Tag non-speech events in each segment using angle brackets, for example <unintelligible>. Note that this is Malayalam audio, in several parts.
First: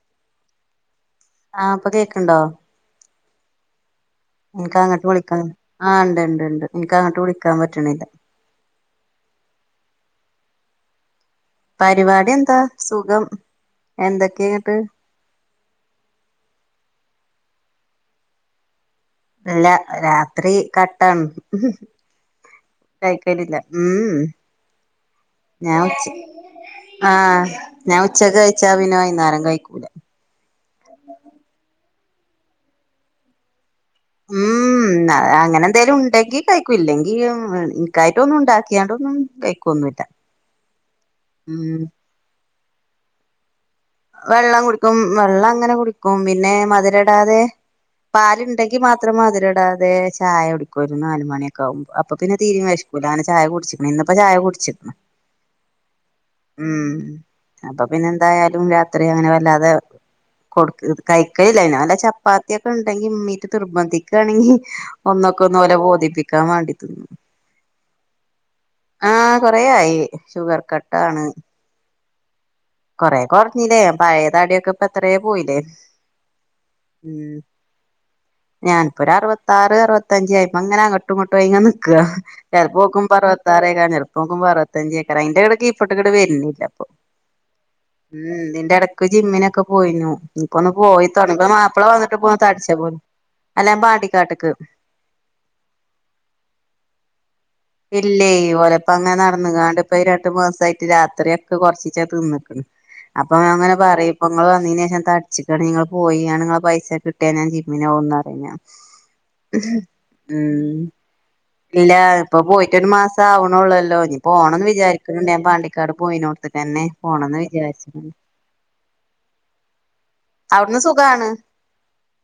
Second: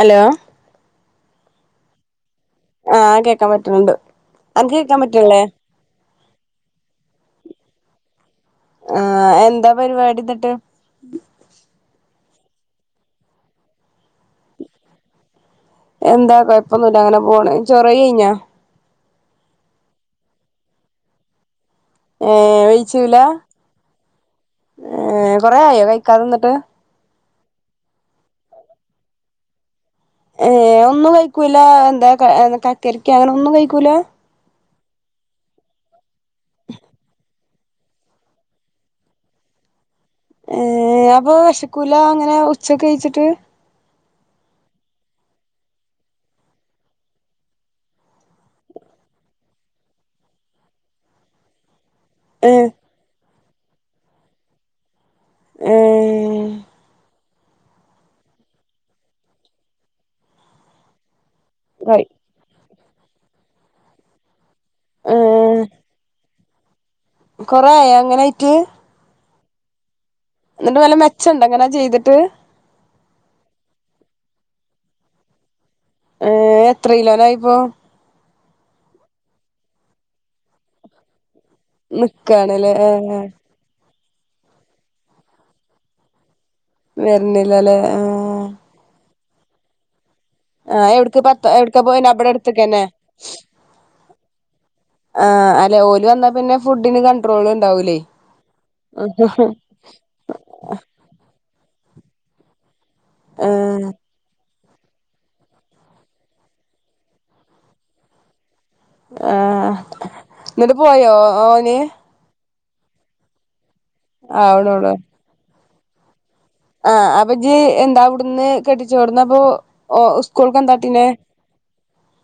ഹലോ ആ ഇപ്പൊ കേൾക്കണ്ടോ ആ കേക്കാൻ പറ്റുന്നുണ്ട്. അനക്ക് എനക്ക് കേക്കാൻ അങ്ങോട്ട് പറ്റണില്ലേ വിളിക്കാൻ ആഹ് ഇണ്ട് ഇണ്ട് ഇണ്ട് എനിക്ക്‌ അങ്ങോട്ട് വിളിക്കാൻ പറ്റണില്ല ആഹ് എന്താ പരിപാടി എന്നിട്ട് പരിപാടി എന്താ സുഖം എന്തൊക്കെയങ്ങട്ട് എന്താ കൊഴപ്പൊന്നല്ല അങ്ങനെ പോണ് ചോറ് കഴി കഴിഞ്ഞാ ഇല്ല രാത്രി കട്ടൺ ഏഹ് വെയിച്ചൂല കയിക്കലില്ല ഏഹ് കൊറേ ഞാൻ ആയോ ഉച്ച കഴിക്കാതെ നിന്നിട്ട് ആഹ് ഞാൻ ഉച്ചക്ക് കഴിച്ചാ പിന്നെ വൈകുനേരം കഴിക്കൂല ഏ ഒന്നും കഴിക്കൂല എന്താ കക്കരിക്ക അങ്ങനെ ഒന്നും കഴിക്കൂല ഉം അങ്ങനെ എന്തേലും ഉണ്ടെങ്കിൽ കഴിക്കൂ ഇല്ലെങ്കിൽ എനക്കായിട്ട് ഒന്നും ഉണ്ടാക്കിയാണ്ടൊന്നും- കഴിക്കുവൊന്നുമില്ല. ഏർ അപ്പൊ വിശക്കൂല അങ്ങനെ ഉച്ചക്കെ കഴിച്ചിട്ട് വെള്ളം കുടിക്കും വെള്ളം അങ്ങനെ കുടിക്കും പിന്നെ മധുര ഇടാതെ- പാലുണ്ടെങ്കി മാത്രം മധുരമിടാതെ ചായ കുടിക്കും ഒരു നല്ലമണിയൊക്കെ ആകുമ്പോ അപ്പൊ പിന്നെ തീരയും ഏഹ് വെശകുല അനെ ചായ കുടിച്ചിക്കണ ഇന്നപ്പ ചായ കുടിച്ചിക്കണ് ഏഹ് ഉം അപ്പൊ പിന്നെ എന്തായാലും- അ അങ്ങനെ വല്ലാതെ കൊടു കഴിക്കേയില്ല വല്ല കയി ചപ്പാത്തി- ഉണ്ടെങ്കി മമ്മീട്ട നിർബന്ധിക്കുകയാണെങ്കിൽ- ഒന്നൊക്കെ ഒന്ന് ഏഹ് പോലെ ബോധിപ്പിക്കാൻ വേണ്ടിന്നു കൊറേ ആയോ അങ്ങനായിട്ട് ആ- കൊറേ ആയി ഷുഗർ എന്നിട്ട് വല്ല കട്ടാണ് മെച്ചമുണ്ടോ അങ്ങനെ ചെയ്തിട്ട് കൊറേ കുറഞ്ഞില്ലേ പഴയ തടിയൊക്കെ ഇപ്പ ഇത്രേ പോയില്ലേ ഏ എത്ര കിലോനായിപ്പോ ഞാനിപ്പോ ഒരു അറുപത്താറ് അറുപത്തഞ്ച് ആയി അങ്ങനെ അങ്ങോട്ടും ഇങ്ങോട്ടും തേങ്ങി നിക്കുവാ നിക്കാണ്ല്ലേ ചിലപ്പോ നോക്കുമ്പോ ഏഹ് അറുപത്താറ് ചെല പ്പോ നോക്കുമ്പോ അറുപത്തഞ്ച് ഏക്കാറാം അതിന്റെ ഇടക്ക് കീഴ്പോട്ട് ഇങ്ങട്ട് വരുന്നില്ല ഇപ്പൊ വരുന്നില്ല ഉം ഇതിന്റെ ഇടക്ക് ജിമ്മിനൊക്കെ പോയിരുന്നു ഇപ്പൊ ഒന്ന് ആഹ് എവിട്ക്ക് പോയിത്തോ പത്ത ഇപ്പ എവിട്ക്കാ മാപ്പിള പോയിനെ വന്നിട്ട് ഇബടെ പോഓൻ അടുത്ത്ക്കന്നെ തടിച്ചക്കുന്നു അല്ല പാണ്ടിക്കാട്ടക്ക് ആ അല്ലെ ഓല് വന്നാ പിന്നെ ഫുഡിന് കണ്ട ഇല്ലേ ഒലെപ്പ അങ്ങനെ നടന്ന കാണ്ട് ഇപ്പൊ രണ്ട്മാസ ആയിട്ട് രാത്രി ഒക്കെ കുറച്ച് തിന്നക്കുന്നു അപ്പ നാങ്ങനെ ആഹ് പറിം ഇപ്പ നിങ്ങൾ അയിനൊ ശേഷം തടിച്ചിക്കാണ് നിങ്ങള് പോയിയാണ്ട് നിങ്ങളെ പൈസ കിട്ടിയാ ഞാൻ ജിമ്മിനെവുന്ന് പറിമ് ഞാൻ ആഹ് <unintelligible> ഉ ന്നിട്ട് പോയോ ഓന് ഇല്ല ഇപ്പ പോയിട്ട് ഒരു മാസം ആവണല്ലോ ഇനി പോകണം എന്ന് വിചാരിക്കുന്നുണ്ട് ഞാൻ പാണ്ടിക്കാട് പോയിനു ആ അപ്പച്ച് എന്താ അവിടുന്ന് കെട്ടിച്ചോടന്ന് അപ്പൊ ഒ അവിടുന്ന് സുഖാണ്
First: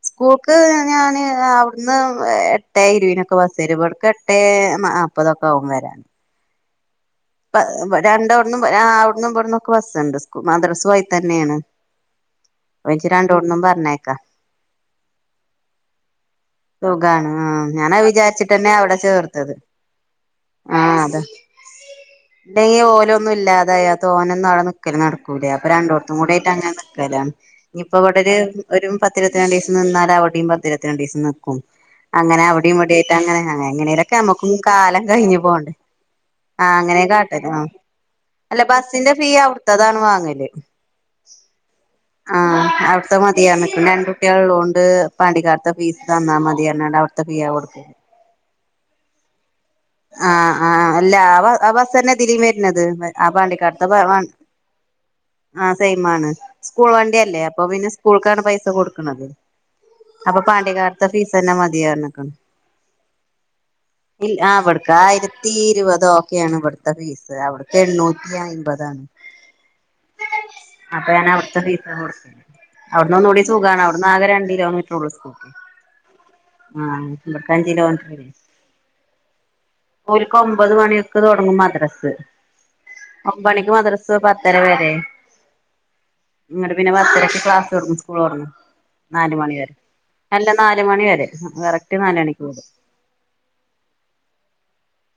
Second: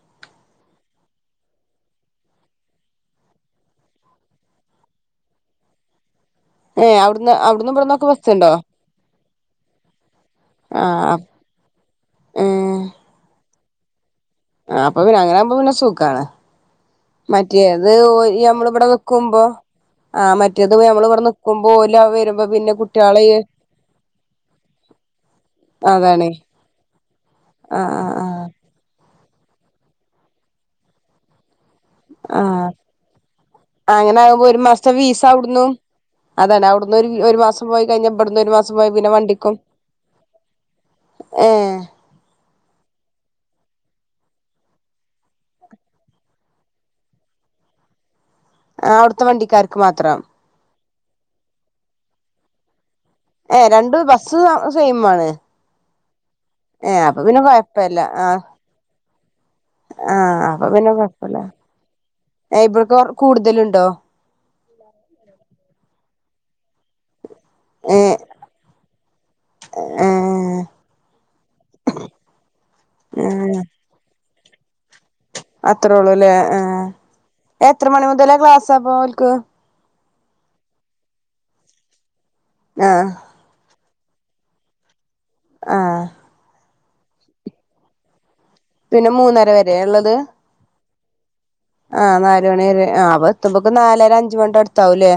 സ്കൂൾക്ക് ഞൻ അവിടുന്ന് എട്ടേ ഇരുപനൊക്കെ ബസ് വരും മ്പോടക്ക് എട്ടേ നപ്പതൊക്കെ ആവും വരന് <inaudible> ഏ അവി പ ഇബടെ രണ്ടതന്നും അവിന്നും ഇബന്നൊക്കെ ബസ്സുണ്ട് സ്ക്കു മദ്രാസും ആയി ആഹ് തന്നെയാണ് <inaudible> പ്പ ച്ച് രണ്ടോടന്നും പറഞ്ഞേക്കാ ആഅപ്പ പിന്നെ അങ്ങനെ ആകുമ്പോ പിന്നെ സുഖാണ് സുഖാണ് ആ മറ്റേത് ഞാനാ നമ്മള് വിചാരിച്ചിട്ട്ന്നെ ഇവിടെ അവിടെ നിക്കുമ്പോ ചേർത്തത് ആ മറ്റേത് ആഹ നമ്മള് അത ഇവിടെ നിക്കുമ്പോ ഓല് വരുമ്പോ പിന്നെ ഇല്ലെങ്ക കുട്ടികളെ ഓലൊന്നും ഇല്ലാതായ തോന ഒന്നും ആടെ നിക്ക നടക്കൂല അപ്പൊ രണ്ടോടത്തും അതാണ് കൂടിയട്ട് അങ്ങനെ നിക്കല ആ ഇനിയിപ്പോഇബടെ ആ ഒരു ഒരുപത് പത്തിരത്തി രണ്ട് ദിസം നിന്നാലൽ അവിടിം പത്തി രണ്ട് ദിസം നിക്കും ആ അങ്ങനെ അവിഡിം ഇവിടെക്കെ യായിട്ട് അങ്ങനെ എങ്ങനെലൊക്കെ അങ്ങനെ ആകുമ്പോ നമ്മുക്കും ഒരു മാസത്തെ കാലം ഫീസ് കഴിഞ്ഞു അവിടുന്നും പോണ്ടേ അതാണ് ആ അവിടുന്ന് അങ്ങനെ ഒരു ഒരു കാട്ടല് ആ മാസം പോയി കഴിഞ്ഞ ഇവിടുന്ന് ഒരു അല്ല മാസം പോയി പിന്നെ ബസിന്റെ ഫീ വണ്ടിക്കും അവിടുത്തതാണ് വാങ്ങല് ഏ ആ അവിടുത്തെ മതിപറണാകുന്നു രണ്ട് കുട്ടികൾ ലോണ്ട് പാണ്ടിക്കാർത്തെ ഫീസ് തന്നാ മതി പറഞ്ഞണ്ട് അവിടുത്തെ ഫിയാ കൊടുക്ക ആഅടുത്തെ വണ്ടിക്കാര് ആ ആ അല്ല അവ അബസ്സന്നെ ഇതിലിം വേർനാഥ്‌ അ ഏ പാണ്ടിക്കാടുത്തെ രണ്ട് ഭ ബസ്സ് സെയിം ആണ് അ സെയി ആണ് സ്കൂൾ ഏ വണ്ടില്ലേ അപ്പൊ പിന്നെ കൊഴപ്പല്ല ആ സ്കൂൾക്കാണ് പൈസ കൊടുക്കുന്നത് ആ അപ്പൊ പിന്നെ പാണ്ട്യകാലത്തെ ഫീസ് കൊഴപ്പല്ല തന്നെ മതിപറണാകുന്നു ഇവിടക്ക് കൂടുതലുണ്ടോ ഇല്ല ആവിടുക്ക ആയിരത്തി ഇരുപത് ഓക്കെയ ആണ് ഇവിടു ത്തെ ഫിസ് അവിടക് ഏ യെന്നുറ്റി അമ്പതാണ് ഏ അപ്പൊ ഞാൻ അവിടുത്തെ ഫീസ കൊടുത്തിന് അവിടുന്ന് ഒന്ന കൂടി സുഖമാണ് അവിടന്ന് ആകെ രണ്ട് കിലോമീറ്റർ ഒള്ളൂ സ്കൂൾക്ക് അത്രയള്ളൂ അല്ലേ ഏ ആഹ് ഇവിട്ക്ക് അഞ്ച് എത്ര മണി മുതലേ ക്ലാസ്സാപ്പ ഓല്ക്ക് ഓല്ക്ക് ഒമ്പത് മണിക്ക് തുടങ്ങും മദ്രസ് ആഹ് ഒമ്പ മണിക്ക് മദ്രസ് ക്ക് പത്തര വേറെ ആഹ ഇങ്ങണ്ട് പിന്നെ പത്തരക്ക് ക്ലാസ്സ്വർങ്ങും സ്കൂളോടങ്ങും പിന്നെ നാല് മൂന്നര മണിവരെ അല്ല നാല മണി വരെ കറക്റ്റ് ആ മണിക്ക് നാല് വിടും മണിരെ ആ എത്തുമ്പൊക്ക നാലര അഞ്ചുമണി അടുത്താവൂല്ലേ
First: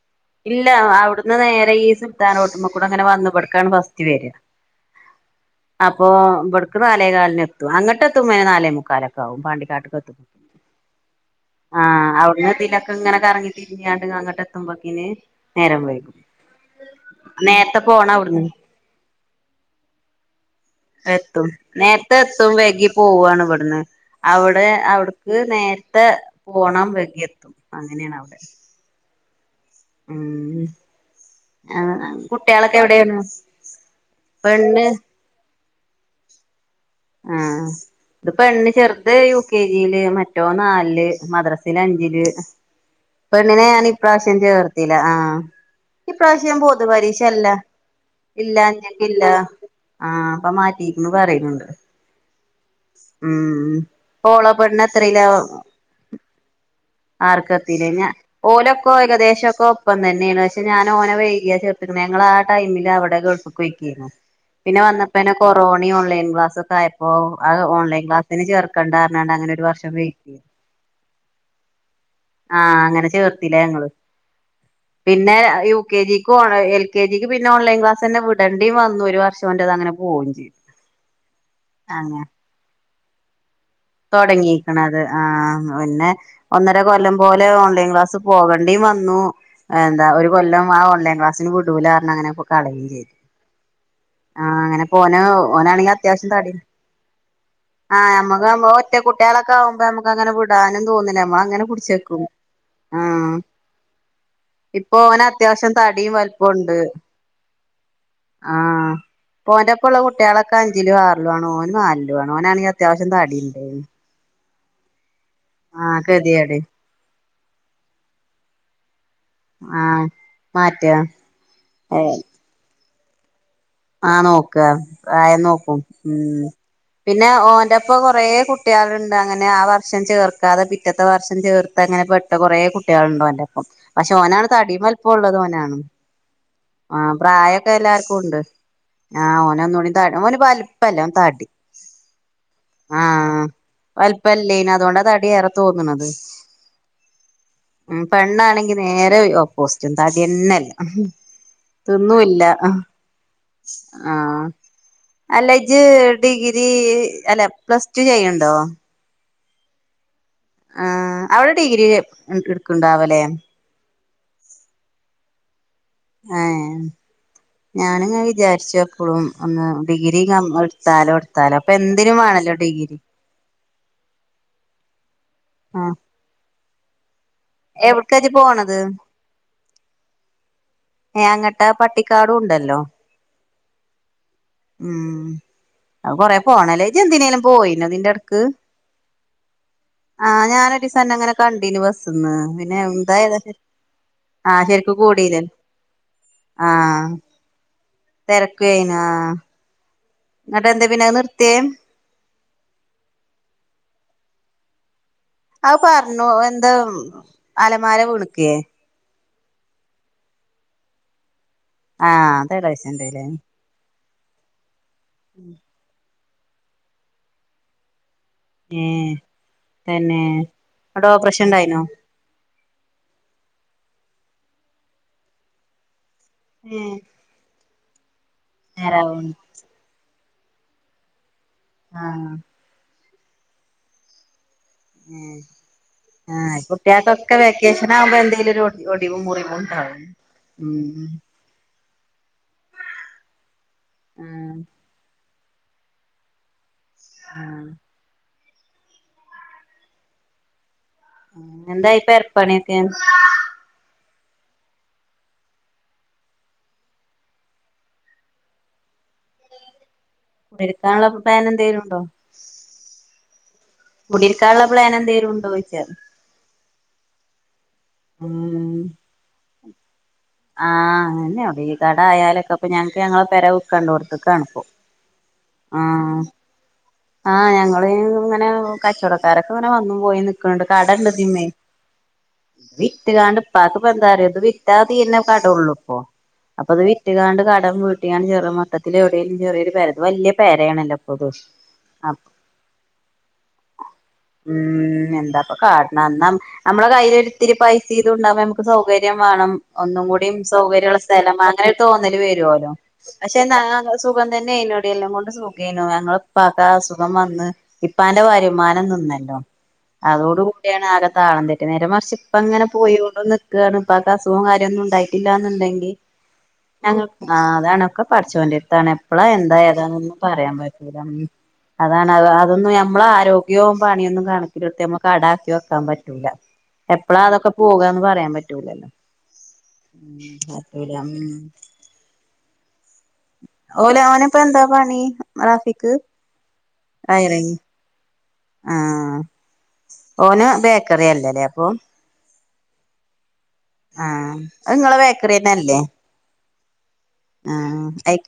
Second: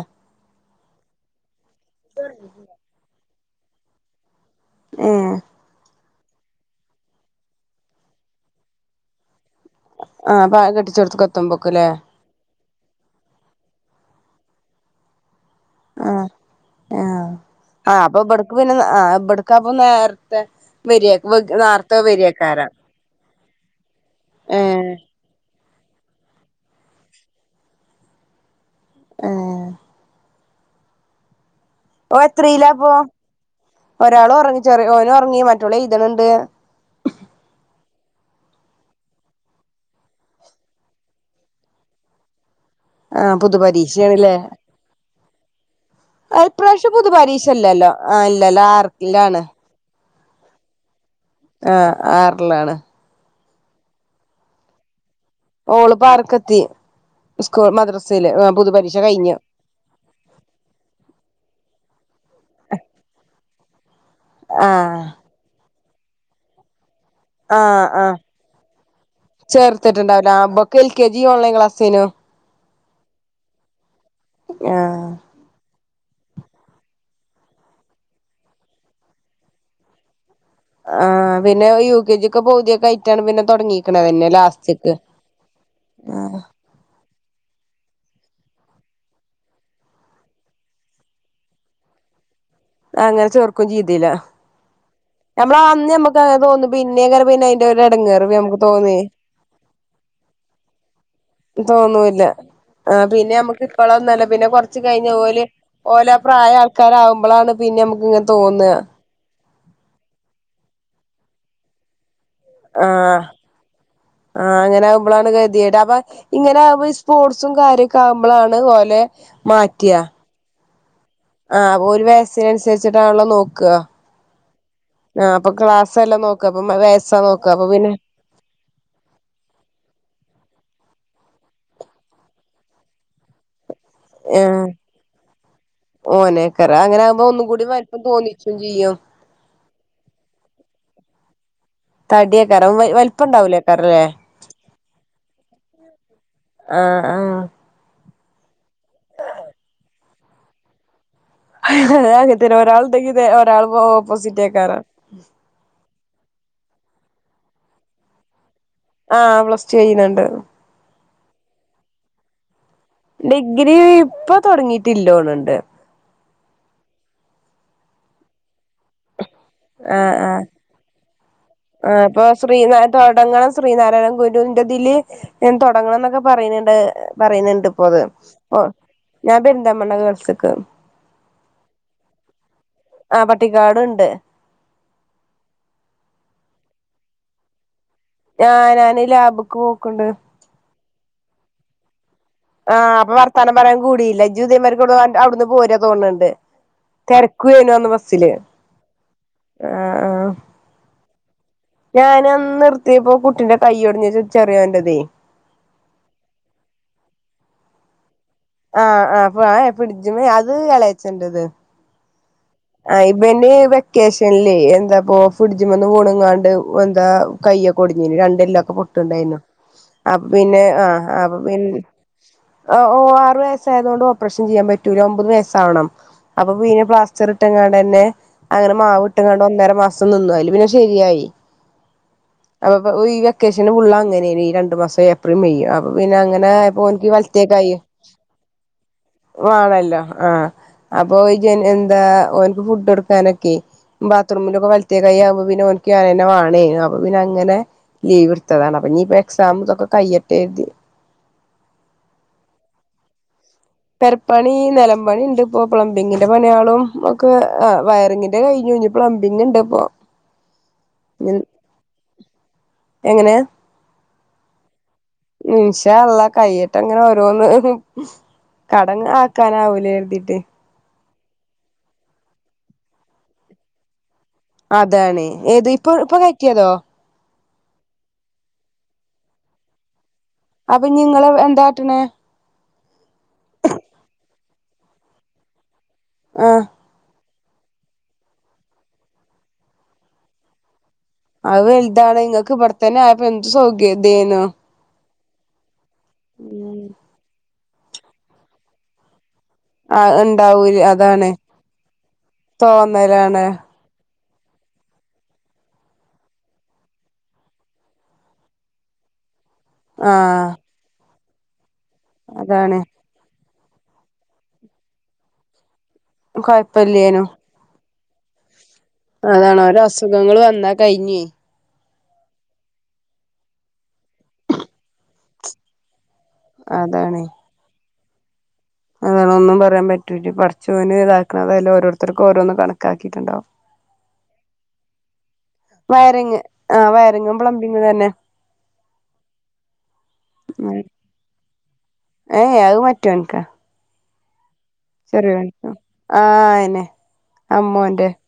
ഇല്ല അവിടുന്ന് നേരെ ഈ സുൽത്താൻ റൊട്ടിമാക്കൂടെ ങ്ങനെ വന്ന് ഇബടക്കണ് ഫസ്റ്റ് വര ഏ അപ്പൊ ഇവിടക്ക് നാലേ കാലി എത്തും അങ്ങട്ട എത്തുമ്പേ നാലേ മുക്കാലൊ ഒക്കെ ആവും പാ നാട്ട്ക്ക് എത്തും ആഹ് അപ്പ കെട്ടിച്ചോട്ത്ത്ക്ക് ആ എത്തുമ്പോക്ക്ല്ലേ അവിട്ന്ന് പിന്നെ ഇങ്ങനൊകറങ്ങി തിരിഞ്ഞാണ്ട് അങ്ങട്ട എത്തുമ്പോക്കിന് നേരം അ വൈകും നേരത്തെ ആ പോണം അപ്പൊ അവിടുന്ന് ഇബട്ക്ക് പിന്നെ ആ ഇബ കപ്പെ നേരത്തെ വരേ എത്തും നേർത്തെ നേരത്തെ എത്തും വരേക്കാരം വേഗി പോവാണ് ഇവിടുന്ന് അവിടെ ഏഹ് അവിക്ക് നേരത്തെ പോണം വകിയെത്തും അങ്ങനെയണ അവിടെ ഹെ ഉം ആഹ് ഓന് കുട്ടികളൊക്കെ എത്രറില്ലപ്പ എവിടെയാണ് ഒരാൾ ഉറങ്ങി ചെറിയ പെണ്ണ് ഓനും ഉറങ്ങി മറ്റ <unintelligible> ഏയ്തിനണ്ട് ആഹ് ഇത് പെണ്ണ് ചെറുത് യു കെ ജിയില് മറ്റവൻ നാലില് മദ്രസയില് അഞ്ചില് ആഹ് പെണ്ണിനെ ഞാൻ പൊതുപരീക്ഷേണ്ല്ലേ ഇപ്രാവശ്യം ചേർത്തില്ല ആഹ് ഇപ്രാവശ്യം ഞാൻ പൊതു പരീക്ഷ അല്ല ഇല്ലല്ലോ ആ ഇല്ല ഇല്ലല്ലോ ആ ഇല്ല ആറിലാണ് ആഹ് അപ്പൊ മാറ്റിയിരിക്കണ് പറയുന്നുണ്ട് ആ ആറിലാണ് ഉം ഇപ്പോ ഓളാ <unintelligible> ഓള് ആർക്കെത്തി സ്കൂൾ ആർക്കെത്തിയല്ലേ ഞ മദ്രസയില് പൊതു ഓലൊക്കെ പരീക്ഷ കഴിഞ്ഞു ഏകദേശവൊക്കെ ഒപ്പം തന്നെയാണ് പക്ഷെ ഞാന് ഓനെ വൈകിയാ ചേർത്തേക്കണേ ഞങ്ങള് ആ ടെമില് അവിടെ ഗൾഫിക്ക് പോയിക്കുവാരുന്നു ആ പിന്നെ വന്നപ്പോന് കൊറോ ണ ഓൺലൈൻ ക്ലാസൊക്കെ ആയപ്പോ ആ അത് ഓൺലൈൻ ആ ക്ലാസ്സിന് ചേർക്കണ്ടാന്ന് പറഞ്ഞ് അങ്ങനെ ഒരു വർഷം വെയിറ്റ് ചേർത്തിട്ടുണ്ടാവില്ല ചെയ്തു ഇബക്ക് എൽ കെ ജി ഓൺലൈൻ ക്ലാസ്സേനു ആഹ് അങ്ങനെ ചേർത്തില്ലേ ഞങ്ങള് ആ പിന്നെ യു കെ ജിക്ക് എൽ കെ ജിക്ക് പിന്നെ ഓൺലൈൻ ക്ലാസ് തന്നെ വിടേണ്ടിയും വന്നു ഒരു വർഷം അവന്റേത് അങ്ങനെ പോവുകയും ചെയിതു ആ പിന്നെ യു കെ ജി ഒക്കെ പകുതിയൊക്കെ ആയിട്ടാണ് പിന്നെ തുടങ്ങി തുടങ്ങീക്കണത് ആഹ് പിന്നെ ഒന്നര കൊല്ലം പോലെ ഓൺലൈൻ ക്ലാസ് പോകണ്ടീം വന്നു എന്താ ഒരു കൊല്ലം ആ ഓൺലൈൻ ക്ലാസിന് വിടുലാറഞ്ഞ് അങ്ങനെ കളയും ചെയ്തു അങ്ങനെ ചേർക്കും ചെയ്തീല്ല. ആഹ് അങ്ങനെ ഓന് ഞമ്മള ഓനാണെങ്കി അന്ന് അത്യാവശ്യം നമ്മക്കങ്ങനെ തടി തോന്നും പിന്നെ കറി പിന്നെ അതിന്റെ ഇടങ്ങേറ് ഞമ മ്പോ ഒറ്റ കുട്ടികളൊക്കെ ആകുമ്പോ നമുക്ക് അങ്ങനെ വിടാനും തോന്നില്ല നമ്മള അങ്ങനെ പിടിച്ചെക്കും. ആഹ് പിന്നെ നമ്മുക്ക് ഇപ്പളൊന്നു അല്ല പിന്നെ കൊറച്ച് ഇപ്പൊ കഴിഞ്ഞ ഓന് ഓല് അത്യാവശ്യം തടിയും ഓലാ വലിപ്പവും പ്രായ ഉണ്ട് ആൾക്കാരാവുമ്പോളാണ് പി പിന്നെ നമക്ക് ഇങ്ങനെ തോന്ന. പോന്റെപ്പ ഉള്ള കുട്ടികളൊക്കെ അഞ്ചിലും ആറിലുമാണ് ഓന് നാലിലുമാണ് ഓനാണെങ്കിൽ അത്യാവശ്യം ആഹ് തടി ഉണ്ടേയിന്. ആഹ് അങ്ങനെ പ്പളാണ് കതിയെട അപ്പ കെതിയേട് ഇങ്ങനെ ആകുമ്പോ സ്പോർട്സും കാര്യൊക്കെ ആവുമ്പോളാണ് ഓലെ മാറ്റിയ മാറ്റുക. ആഹ് ഒരു വയസിനനുസരിച്ചിട്ടാണല്ലോ നോ ആഹ് നോക്ക പ്രായം നോക്കും ക്ലാസ്സല്ല ഉം. നോക്കാ അപ്പൊ വയസ്സാ പിന്നെ നോക്കാ അപ്പൊ പിന്നെ ഓന്റൊപ്പം കൊറേ കുട്ടികളുണ്ട് അങ്ങനെ ആ വർഷം ചേർക്കാതെ പി റ്റത്തെ വർഷം ചേർത്ത അങ്ങനെ പെട്ട കുറെ കുട്ടികളുണ്ടോന്റൊപ്പം. പക്ഷെ ഓനാണ് ഏഹ് തടിയും വൽപ്പോം ഉള്ളത് ഓനാണ് ഓനേക്കാരം അങ്ങനെ ആഹ് ആകുമ്പോ ഒന്നും കൂടി പ്രായൊക്കെ വലിപ്പം എല്ലാർക്കും ഉണ്ട്. തോന്നിച്ചും ചെയ്യും ആഹ് ഓനന്നോടി ത ഓന് വലിപ്പല്ല ഓൻ തടി തടിയേക്കാരം വ ആഹ് വലിപ്പണ്ടാവൂലേക്കാരല്ലേ വലിപ്പല്ല്യേന് അതുകൊണ്ടാ തടി ഏറെ തോന്നണത്. ആഹ് ആഹ് പെണ്ണാണെങ്കി നേരെ ഓപോസ്റ്റ് തടിയന്നെല്ല. അത് അങ്ങനെതന്നെ ഒരാളെണ്ടെങ്കി ഇതേ ഒരാൾ ആഹ് ഓപ്പോസിറ്റേക്കാരം അല്ല ഇജ് ഡിഗ്രി അല്ല പ്ലസ് ടു ചെയ്യണ്ടോ? ആഹ് പ്ലസ് ടു ചെയ്യുന്നുണ്ട്. ആഹ് അവൾ ഡിഗ്രി മ് എടു ഡിഗ്രി ഇപ്പ തൊടങ്ങീട്ടില്ലോൺണ്ട് ഏഹ് ഞാന്ങ്ങനെ വിചാരിച്ചു എപ്പളും ഒന്ന് ആഹ് ഡിഗ്രി ആഹ് കം ഇട്ത്താലോ ഇട്ത്താലോ ഇപ്പെന്തിനു വാണല്ലോ ഡിഗ്രി ശ്രീനാരായണൻ ഗുരുവിന്റെതില് എന് ആഹ് തൊടങ്ങണന്നൊക്കെ പറിയ്ന്ന്ണ്ട് പറിയ്ന്ന്ണ്ട് ഇപ്പോ അത് എവിടക്കാ ഇജ്ജ് ഓഹ് പോണത് ഞാൻ പെരിന്തൽമണ്ണ ഗേൾസ്ക്ക് ഏഹ് അങ്ങട്ടാ പട്ടിക്കാടുണ്ട ല്ലോ ആഹ് പട്ടിക്കാട്ണ്ട് ഉം അഹ് കൊറെ പോണെലേ ജ്ജ്ന്തിനേലും പോയിനൊ ഇതിന്റെ എടക്ക് ആഹ് ഞാന് ലാബ്ക്ക് പോക്ക്ണ്ട് ആഹ് ഞാനൊരീസ അന്നങ്ങനെ കണ്ടിനു ബസ് ആഹ് അപ്പൊ വർത്താനം പറയാൻ കൂടിയില്ല ആഹ് ജുതെമാർക്ക് ശരിക്കും എവ്ടു അവിടുന്ന് കൂടിയില്ലല്ലോ പോരാ തോന്ണ്ട് തിരക്കനു ബ തെരക്കായിനൊ? ആ ആ ആ ഞാനന്ന് നിർത്തിയപ്പോ കുട്ടിന്റെ കയ്യോടിഞ്ഞ് ചെറിയോണ്ടതേ അങ് പറഞ്ഞു എന്താ അലമാര വിണു ആഹ് ആപ്പോ ഫിഡ്ജ്മ്മെ അത് എളയച്ചന്റത്. ആഹ ആഹ് ഇപൻ വെക്കേഷനല്ലേ എന്താപ്പോ ഫുഡ്ജ്മന്ന് വിണക്കാണ്ട്. എന്താ കയൊകൊടുഞ്ഞിനി രണ്ട് എല്ലക്കെ ഏഹ് പൊട്ടുണ്ടായിരുന്നു. അ തന്നെ പിന്നെ ആ അവിടെ അപ്പൊ ഓപ്പറേഷൻ പി ഉണ്ടായിനോ ഓ ആറു വയസായയതുകൊണ്ട് ഓപ്പറേഷൻ ചെയ്യാൻ പറ്റൂല. ഒമ്പത് വയസാവണം അപ്പൊ പിന്നെ ഏഹ് പസ ങ്ങാന്നെ അങ്ങനെ നേരാവോണ്ട് മാവട്ടുംങ്ങാണ്ട് ഒന്നര മാസം നിന്നു. അയ്ല് പിന്നെ ശരിയായി. ആഹ അപ്പൊ ഈ വെക്കേഷന് ഫുള്ളങ്ങനെ രണ്ട് രണ്ട് മാസം ഏപ്രിൽ ഏഹ് മെയ് അപ്പൊ പിന്നെ അങ്ങനെ ആഹ് പോ അവൻക്ക് കുട്ടികൾക്കൊക്കെ വലത്തേ കഴിയും വെക്കേഷൻ ആകുമ്പോ എന്തേലും ഒരു ഒടി ഒടിവും മുറിവും ല്ലോ ഉണ്ടാവും ആ ഉം അപ്പോ ഈ ജനു <unintelligible> ഫുഡ് എടുക്കാനൊക്കെ ആഹ് ബാത്റൂമിലൊക്കെ വലത്തെ കൈഅവുബോ പിന്നെ ഓൻക് ഞാൻ തന്നെ വാണേ അപ്പൊ പിന്നെ അങ്ങനെ ആഹ് ലീവട് ടുത്തതാണ് അപ്പൊ നീ ഇപ്പൊ എക്സാംക്കെ കയ്യട്ടെരുതി എന്തായി പെരപ്പണിക്കെ? പെരപ്പണി നിലം പണി ഉണ്ട് ഇപ്പോ പ്ലംബിങ്ങിന്റെ പണിയാളും ഒക്കെ ആ വയറിങ്ങിന്റെ കഴിഞ്ഞുഴിഞ്ഞു. പ്ലംബിങ് ഉണ്ട്. ഇപ്പൊ കുടിരിക്കാനുള്ള പ്ലൻ എന്തേലും ഉണ്ടോ? എങ്ങനെ കുട്ടിരിക്കാനുള്ള ഇൻഷാഅള്ളാ കൈയ്യട്ടെ അങ്ങനെ ഒരോ രോന്ന് ഉം കടങ്ങ് ആക്കാനാവൂല എരുതിട്ട്. ആ അതന്നെയെടി ഈ കട ആയാലൊക്കെ അപ്പോ ഞങ്ങക്ക് ഞങ്ങെ പെര വിൽക്കാണ്ട അതാണ് ഏത് ഇപ്പൊ ഇപ്പൊ കയറ്റിയതോ? ആഹ് ഞങ്ങള് ഇങ്ങനെ കച്ചവടക്കാരൊക്കെ ഇങ്ങനെ വന്നും പോയി ക്ക്ണ്ട് അപ്പൊ നിങ്ങള് കടണ്ട്തിമ്മേ എന്താട്ടണേ വിട്ട കാണ്ട് ഇപ്പാക്ക് ഇപ്പോ എന്താറ ഇത് വിറ്റാ തീന്നെ കടള്ളൂ ഇപ്പോ ആഹ് അപ്പൊ അത് വിട്ട കാണ്ട് കടം വീട്ടിയാണ് ചെറുമട്ടത്തിൽ എവിടെങ്കിലും ചെറിയരു പര വലിയ പേരയാണല്ലോപ്പൊ അത് വലുതാണ് നിങ്ങക്ക് ഇവിടെത്തന്നെ ആയപ്പോ എന്ത് സൗകരേയ്നു എന്താപ്പൊ കാട്ട്ണ് എന്നാ നമ്മളുടെ കയ്യിൽ ഒരിത്തിരി പൈസ ഇത് ഉണ്ടാവമ്പോ നമുക്ക് സൗകര്യം വേണം. ഒന്നും ആഹ് കൂടി ഉണ്ടാവൂല സൗകര്യമുള്ള അതാണ് സ്ഥലം അങ്ങനെ തോന്നല് വരുവല്ലോ തോന്നലാണ് പക്ഷെന്തന്നോ സുഖം തന്നെ ഹായ് നടി എല്ലാം കൊണ്ട് സുഖേന്, ഞങ്ങളിപ്പ അസുഖം വന്ന് ഇപ്പാന്റെ വരുമാനം നിന്നല്ലോ അതോട് ആഹ് കൂടിയാണ് ആക ആ. നേരെമറിച്ചു ഇപ്പ അങ്ങനെ അതാണ് പോയികൊണ്ടന്നു നിക്കുകയാണ് ഇപ്പാക്ക് അസുഖോം കാര്യമൊന്നും ഉണ്ടായിട്ടില്ലന്നുണ്ടെങ്കിൽ ഞങ്ങൾ കൊഴപ്പില്ലേനു ആ അതാണൊക്കെ പടച്ചോന്റെ അതാണ്, എപ്പളാ അതാണ് ഓരോ എന്താഏതാന്നൊന്നും അസുഖങ്ങൾ പറയാൻ വന്നാ പറ്റുല്ല. കഴിഞ്ഞേ അതാണ്, അ അതൊന്നും ഞമ്മളെ ആരോഗ്യവും പണിയൊന്നും കണക്കിലെടുത്ത ഞമ്മക്ക് കടാക്കി വെക്കാൻ പറ്റ റ്റില്ല അതാണ് എപ്പളാ അതൊക്കെ പോകാന്ന് പറയാൻ പറ്റൂലല്ലോ? അതൊന്നും പറയാൻ പറ്റൂല്ല ഉം പറ്റൂല പടച്ചോന് ഉം ഇതാക്കണ അയിലോരോരുത്തർക്കും ഓരോന്ന് കണക്കാക്കിട്ടുണ്ടാവും. ഓല അവന് പ്പോന്താ പണി റാഫിക്ക്? വയറിങ് ആഹ് വയറിങ്ങും വയറിംഗ് പ്ലംബിങ്ങും തന്നെ ആ. ഓന് ബേക്കറി അല്ലേല്ലേ അപ്പൊ ഏഹ് അത് മറ്റോൻക്കാ ആ അത് നിങ്ങളെ ചെറിയോൻക്കാ ബേക്കറിന്നെല്ലേ ആഹ് അയന്നെ ആ. അമ്മോന്റെ ഐഐ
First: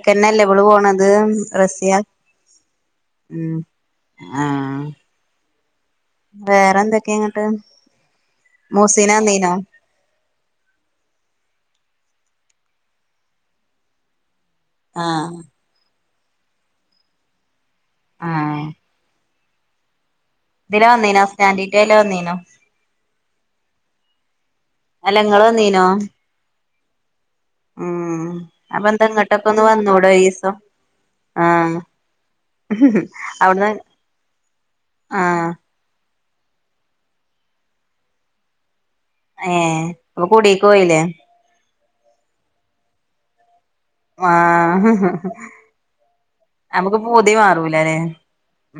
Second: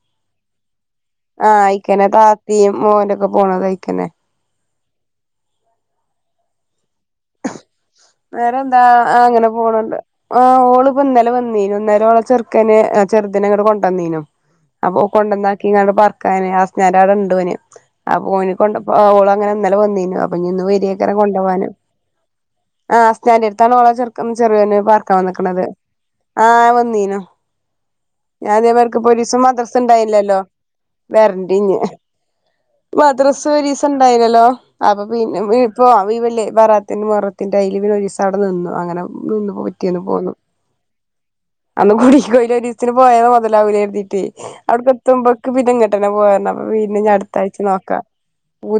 ക്കെന്നെല്ലേ ഇവള് പോണത്, റസിയ? ആത്തിയും മോന്റെ ഒക്കെ പോണ ഉം തയ്ക്കുന്നെ. വേറെന്തൊക്കെയ ഇങ്ങട്ട്? വേറെന്താ മൂസീന അങ്ങനെ വന്നീനോ പോണണ്ട്, ആ ഓള്പ്പോ ഇന്നലെ വന്നീന് അന്നേരോള ചെറുക്കനെ ചെറുതിനെ ഇങ്ങട്ട് കൊണ്ടന്നീനും അപ്പൊ ആഹ് കൊണ്ടുന്നാക്കി ഇങ്ങളോട് പർ <unintelligible> ആസ്മേടെ ഒണ്ടോന് അപ്പോനെ കൊണ്ട പ്പോ ഓളങ്ങനെന്നലെ വന്നീനു ഇനി ഇന്ന് ഇതില വരിയേക്കാരം വന്നീനാ, സ്റ്റാൻഡിറ്റേല് വന്നീനോ? സ്റ്റാൻഡിനു അടുത്താണ് ഓള ചെറുക്ക ചെറുകനെ പാർക്കാ അല്ല ഇങ്ങള് വന്നക്കണത് വന്നീനോ ആ വന്നീനോ. ഉം ഞ അതേ അപ്പൊ പേർക്ക് എന്താ ഒരീസം ഇങ്ങോട്ടൊക്കെ ഒന്ന് മദ്രസ വന്നൂടെ ഉണ്ടായില്ലല്ലോ ഒരീസം വേറെണ്ട് ഇഞ്. ആഹ് മദ്രസ അവിടുന്ന് ഒരീസ ഉണ്ടായില്ലല്ലോ അപ്പൊ പിന്നെ ആഹ് ഇപ്പോ ഈ ഇല്ലേ ബാറാത്തിന്റെ മുഹറത്തിന്റെ അയിൽ പിന്നെ ഒരീസംഅവിടെ നിന്നു അങ്ങനെ നിന്ന് ഏഹ് പിറ്റേന്നു അപ്പൊ പോന്നു. കുടീക്ക് പോയില്ലേ അന്ന് കുടിക്കോയിലോരീസന് പോയ അത് മുതലാവല എഴുതിട്ട് അവിടെക്ക ആഹ് എത്തുമ്പോക്ക് പിന്നെ ഇങ്ങട്ടനെ പോരണം. അപ്പൊ നമുക്ക് വീടിനിനി പൂതി അടുത്താഴ്ച്ച മാറൂലല്ലേ നോക്കാം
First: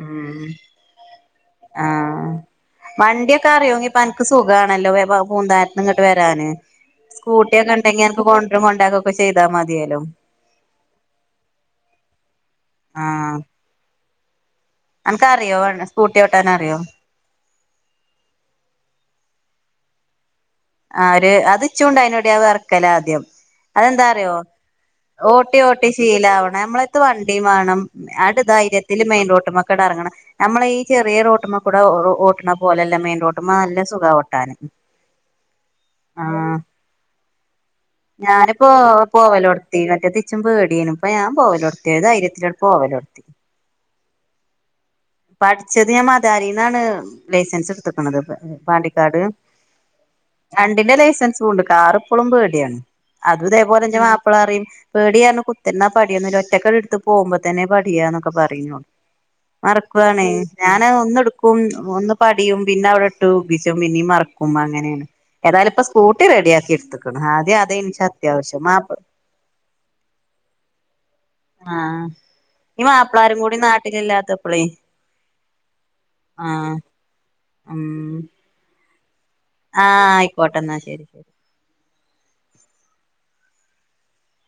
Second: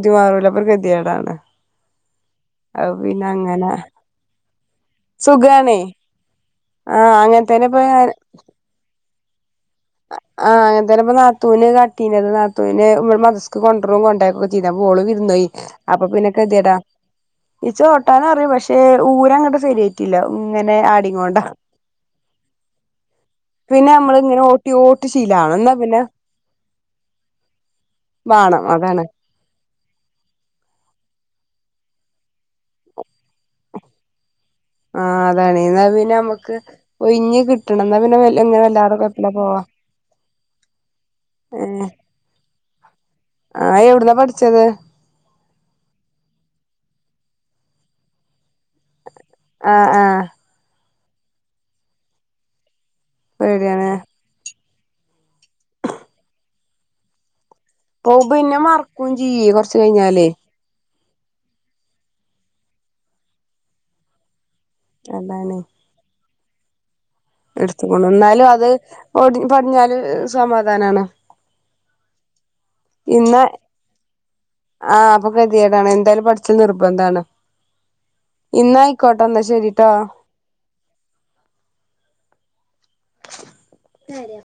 ഉം ഗതിയേടാണ് ആഹ് വണ്ടിയൊക്കെ അറിയോങ്കിപ്പ അനക്ക് സുഖാണല്ലോ സുഖാണേ പൂന്താനത്ത്ന്നിങ്ങോട്ട് വരാന് ആഹ് അങ്ങനത്തേനെ സ്കൂട്ടിയൊക്കെ ഇപ്പ ഉണ്ടെങ്കി അനക്ക് കൊണ്ടരേം കൊണ്ടാക്ക്വക്കെ ചെയ്താ മതി ആ അങ്ങനെതന്നപ്പം നാത്തൂന് കാട്ടീന്നത് നാത്തൂനെ വിടെ ആഹ് മദ്രസ്സക്ക് കൊണ്ടരും കൊണ്ടാക്കും. ഇതാ മോള് വിരുന്നോയി അനക്കറിയോ അപ്പൊ സ്കൂട്ടി പിന്നൊക്കെ ജ്ജ് ഏടാ? ഓട്ടാനറിയോ ഇച്ച ഓട്ടാന അറിയും പക്ഷെ ഊര അങ്ങോട്ട് ശരിയായിട്ടില്ല. ഇങ്ങനെ ആ ഒരു ആടിങ്ങോണ്ടാ അതിച്ചൂണ്ട അയിനോടെ ആ വറക്കല ആദ്യം അതെന്താറിയോ? ഈ ഓട്ടിച്ചി ഓട്ടി ഓട്ടി ശീലാവണം നമ്മളെത്ത് വണ്ടിയും വേണം അങ്ങടു വാണം അതാണ് ധൈര്യത്തില് മെയിൻ റോട്ടുമ്മേക്കെട് എറങ്ങണം. നമ്മള ഈ ചെറിയ റോട്ടുമ്മ കൂടെ ഓട്ടണ പോലല്ല മെയിൻ റോട്ടുമ്മേ നല്ല സുഖ ഓട്ടാന്. ആ അതാണ് എന്നാ പിന്നെ നമ്മുക്ക് ആഹ് ഒഴിഞ്‌ ഞാനിപ്പോ പോവാ പോവലോർത്തി മറ്റേത്തെച്ചും പേടിനു ഇപ്പ ഞാൻ പോവലോർത്തിയത് ധൈര്യത്തില് പോവലോർത്തി. ആ എവിടന്നാ പഠിച്ചത്? പഠിച്ചത് ഞാൻ മദാരിന്നാണ് ലൈസൻസ് എടുത്തക്കണുത്പ പാണ്ടി ആഹ് ആഹ് രണ്ടിന്റെ ലൈസൻസ്ണ്ട് കാറിപ്പഴും പേടിയാണ്. പേടിയാണ് അതുംതേപോലെന്റെ മാപ്പിളാറിയും പേടിയാണ് കുത്തിന്നാ പടിയൊന്നുംല്ലാ ഒറ്റക്കട് എടുത്ത് പോകുമ്പ തന്നെ പടിയാന്നൊക്കെ പോവുമ്പോ പിന്നെ പറയോ മറക്കും ചെയ്യേ കൊറച്ച് മറ ക്കാണെ കഴിഞ്ഞാലേ ഞാൻ ഒന്നെടുക്കും ഒന്ന് പടിയും പിന്നെ അവിടെ ഇട്ട് പിച്ചും പിന്നീ മറ ക്കും അങ്ങനെയാണ് ഏതാല ഇപ്പം സ്കൂട്ടി റെഡിയാക്കി എടുത്തു. എടുത്തക്കൊണ്ട് വന്നാലും അത് പ പടിഞ്ഞാല് സമാധാനാണ്. ആ ഈ മാപ്പിളാരും കൂടി നാട്ടിലില്ലാത്തപ്പളേ ആ അപ്പൊ ഗതിയേടാണ്, എന്താലും പഠിച്ച ആഹ് നിർബന്ധമാണ്. ഉം ക്കുവട്ടെന്ന ശരിട്ടാ. ആഹ് ആയിക്കോട്ടെ ഇന്നാ ശരി ശരി അരിയാ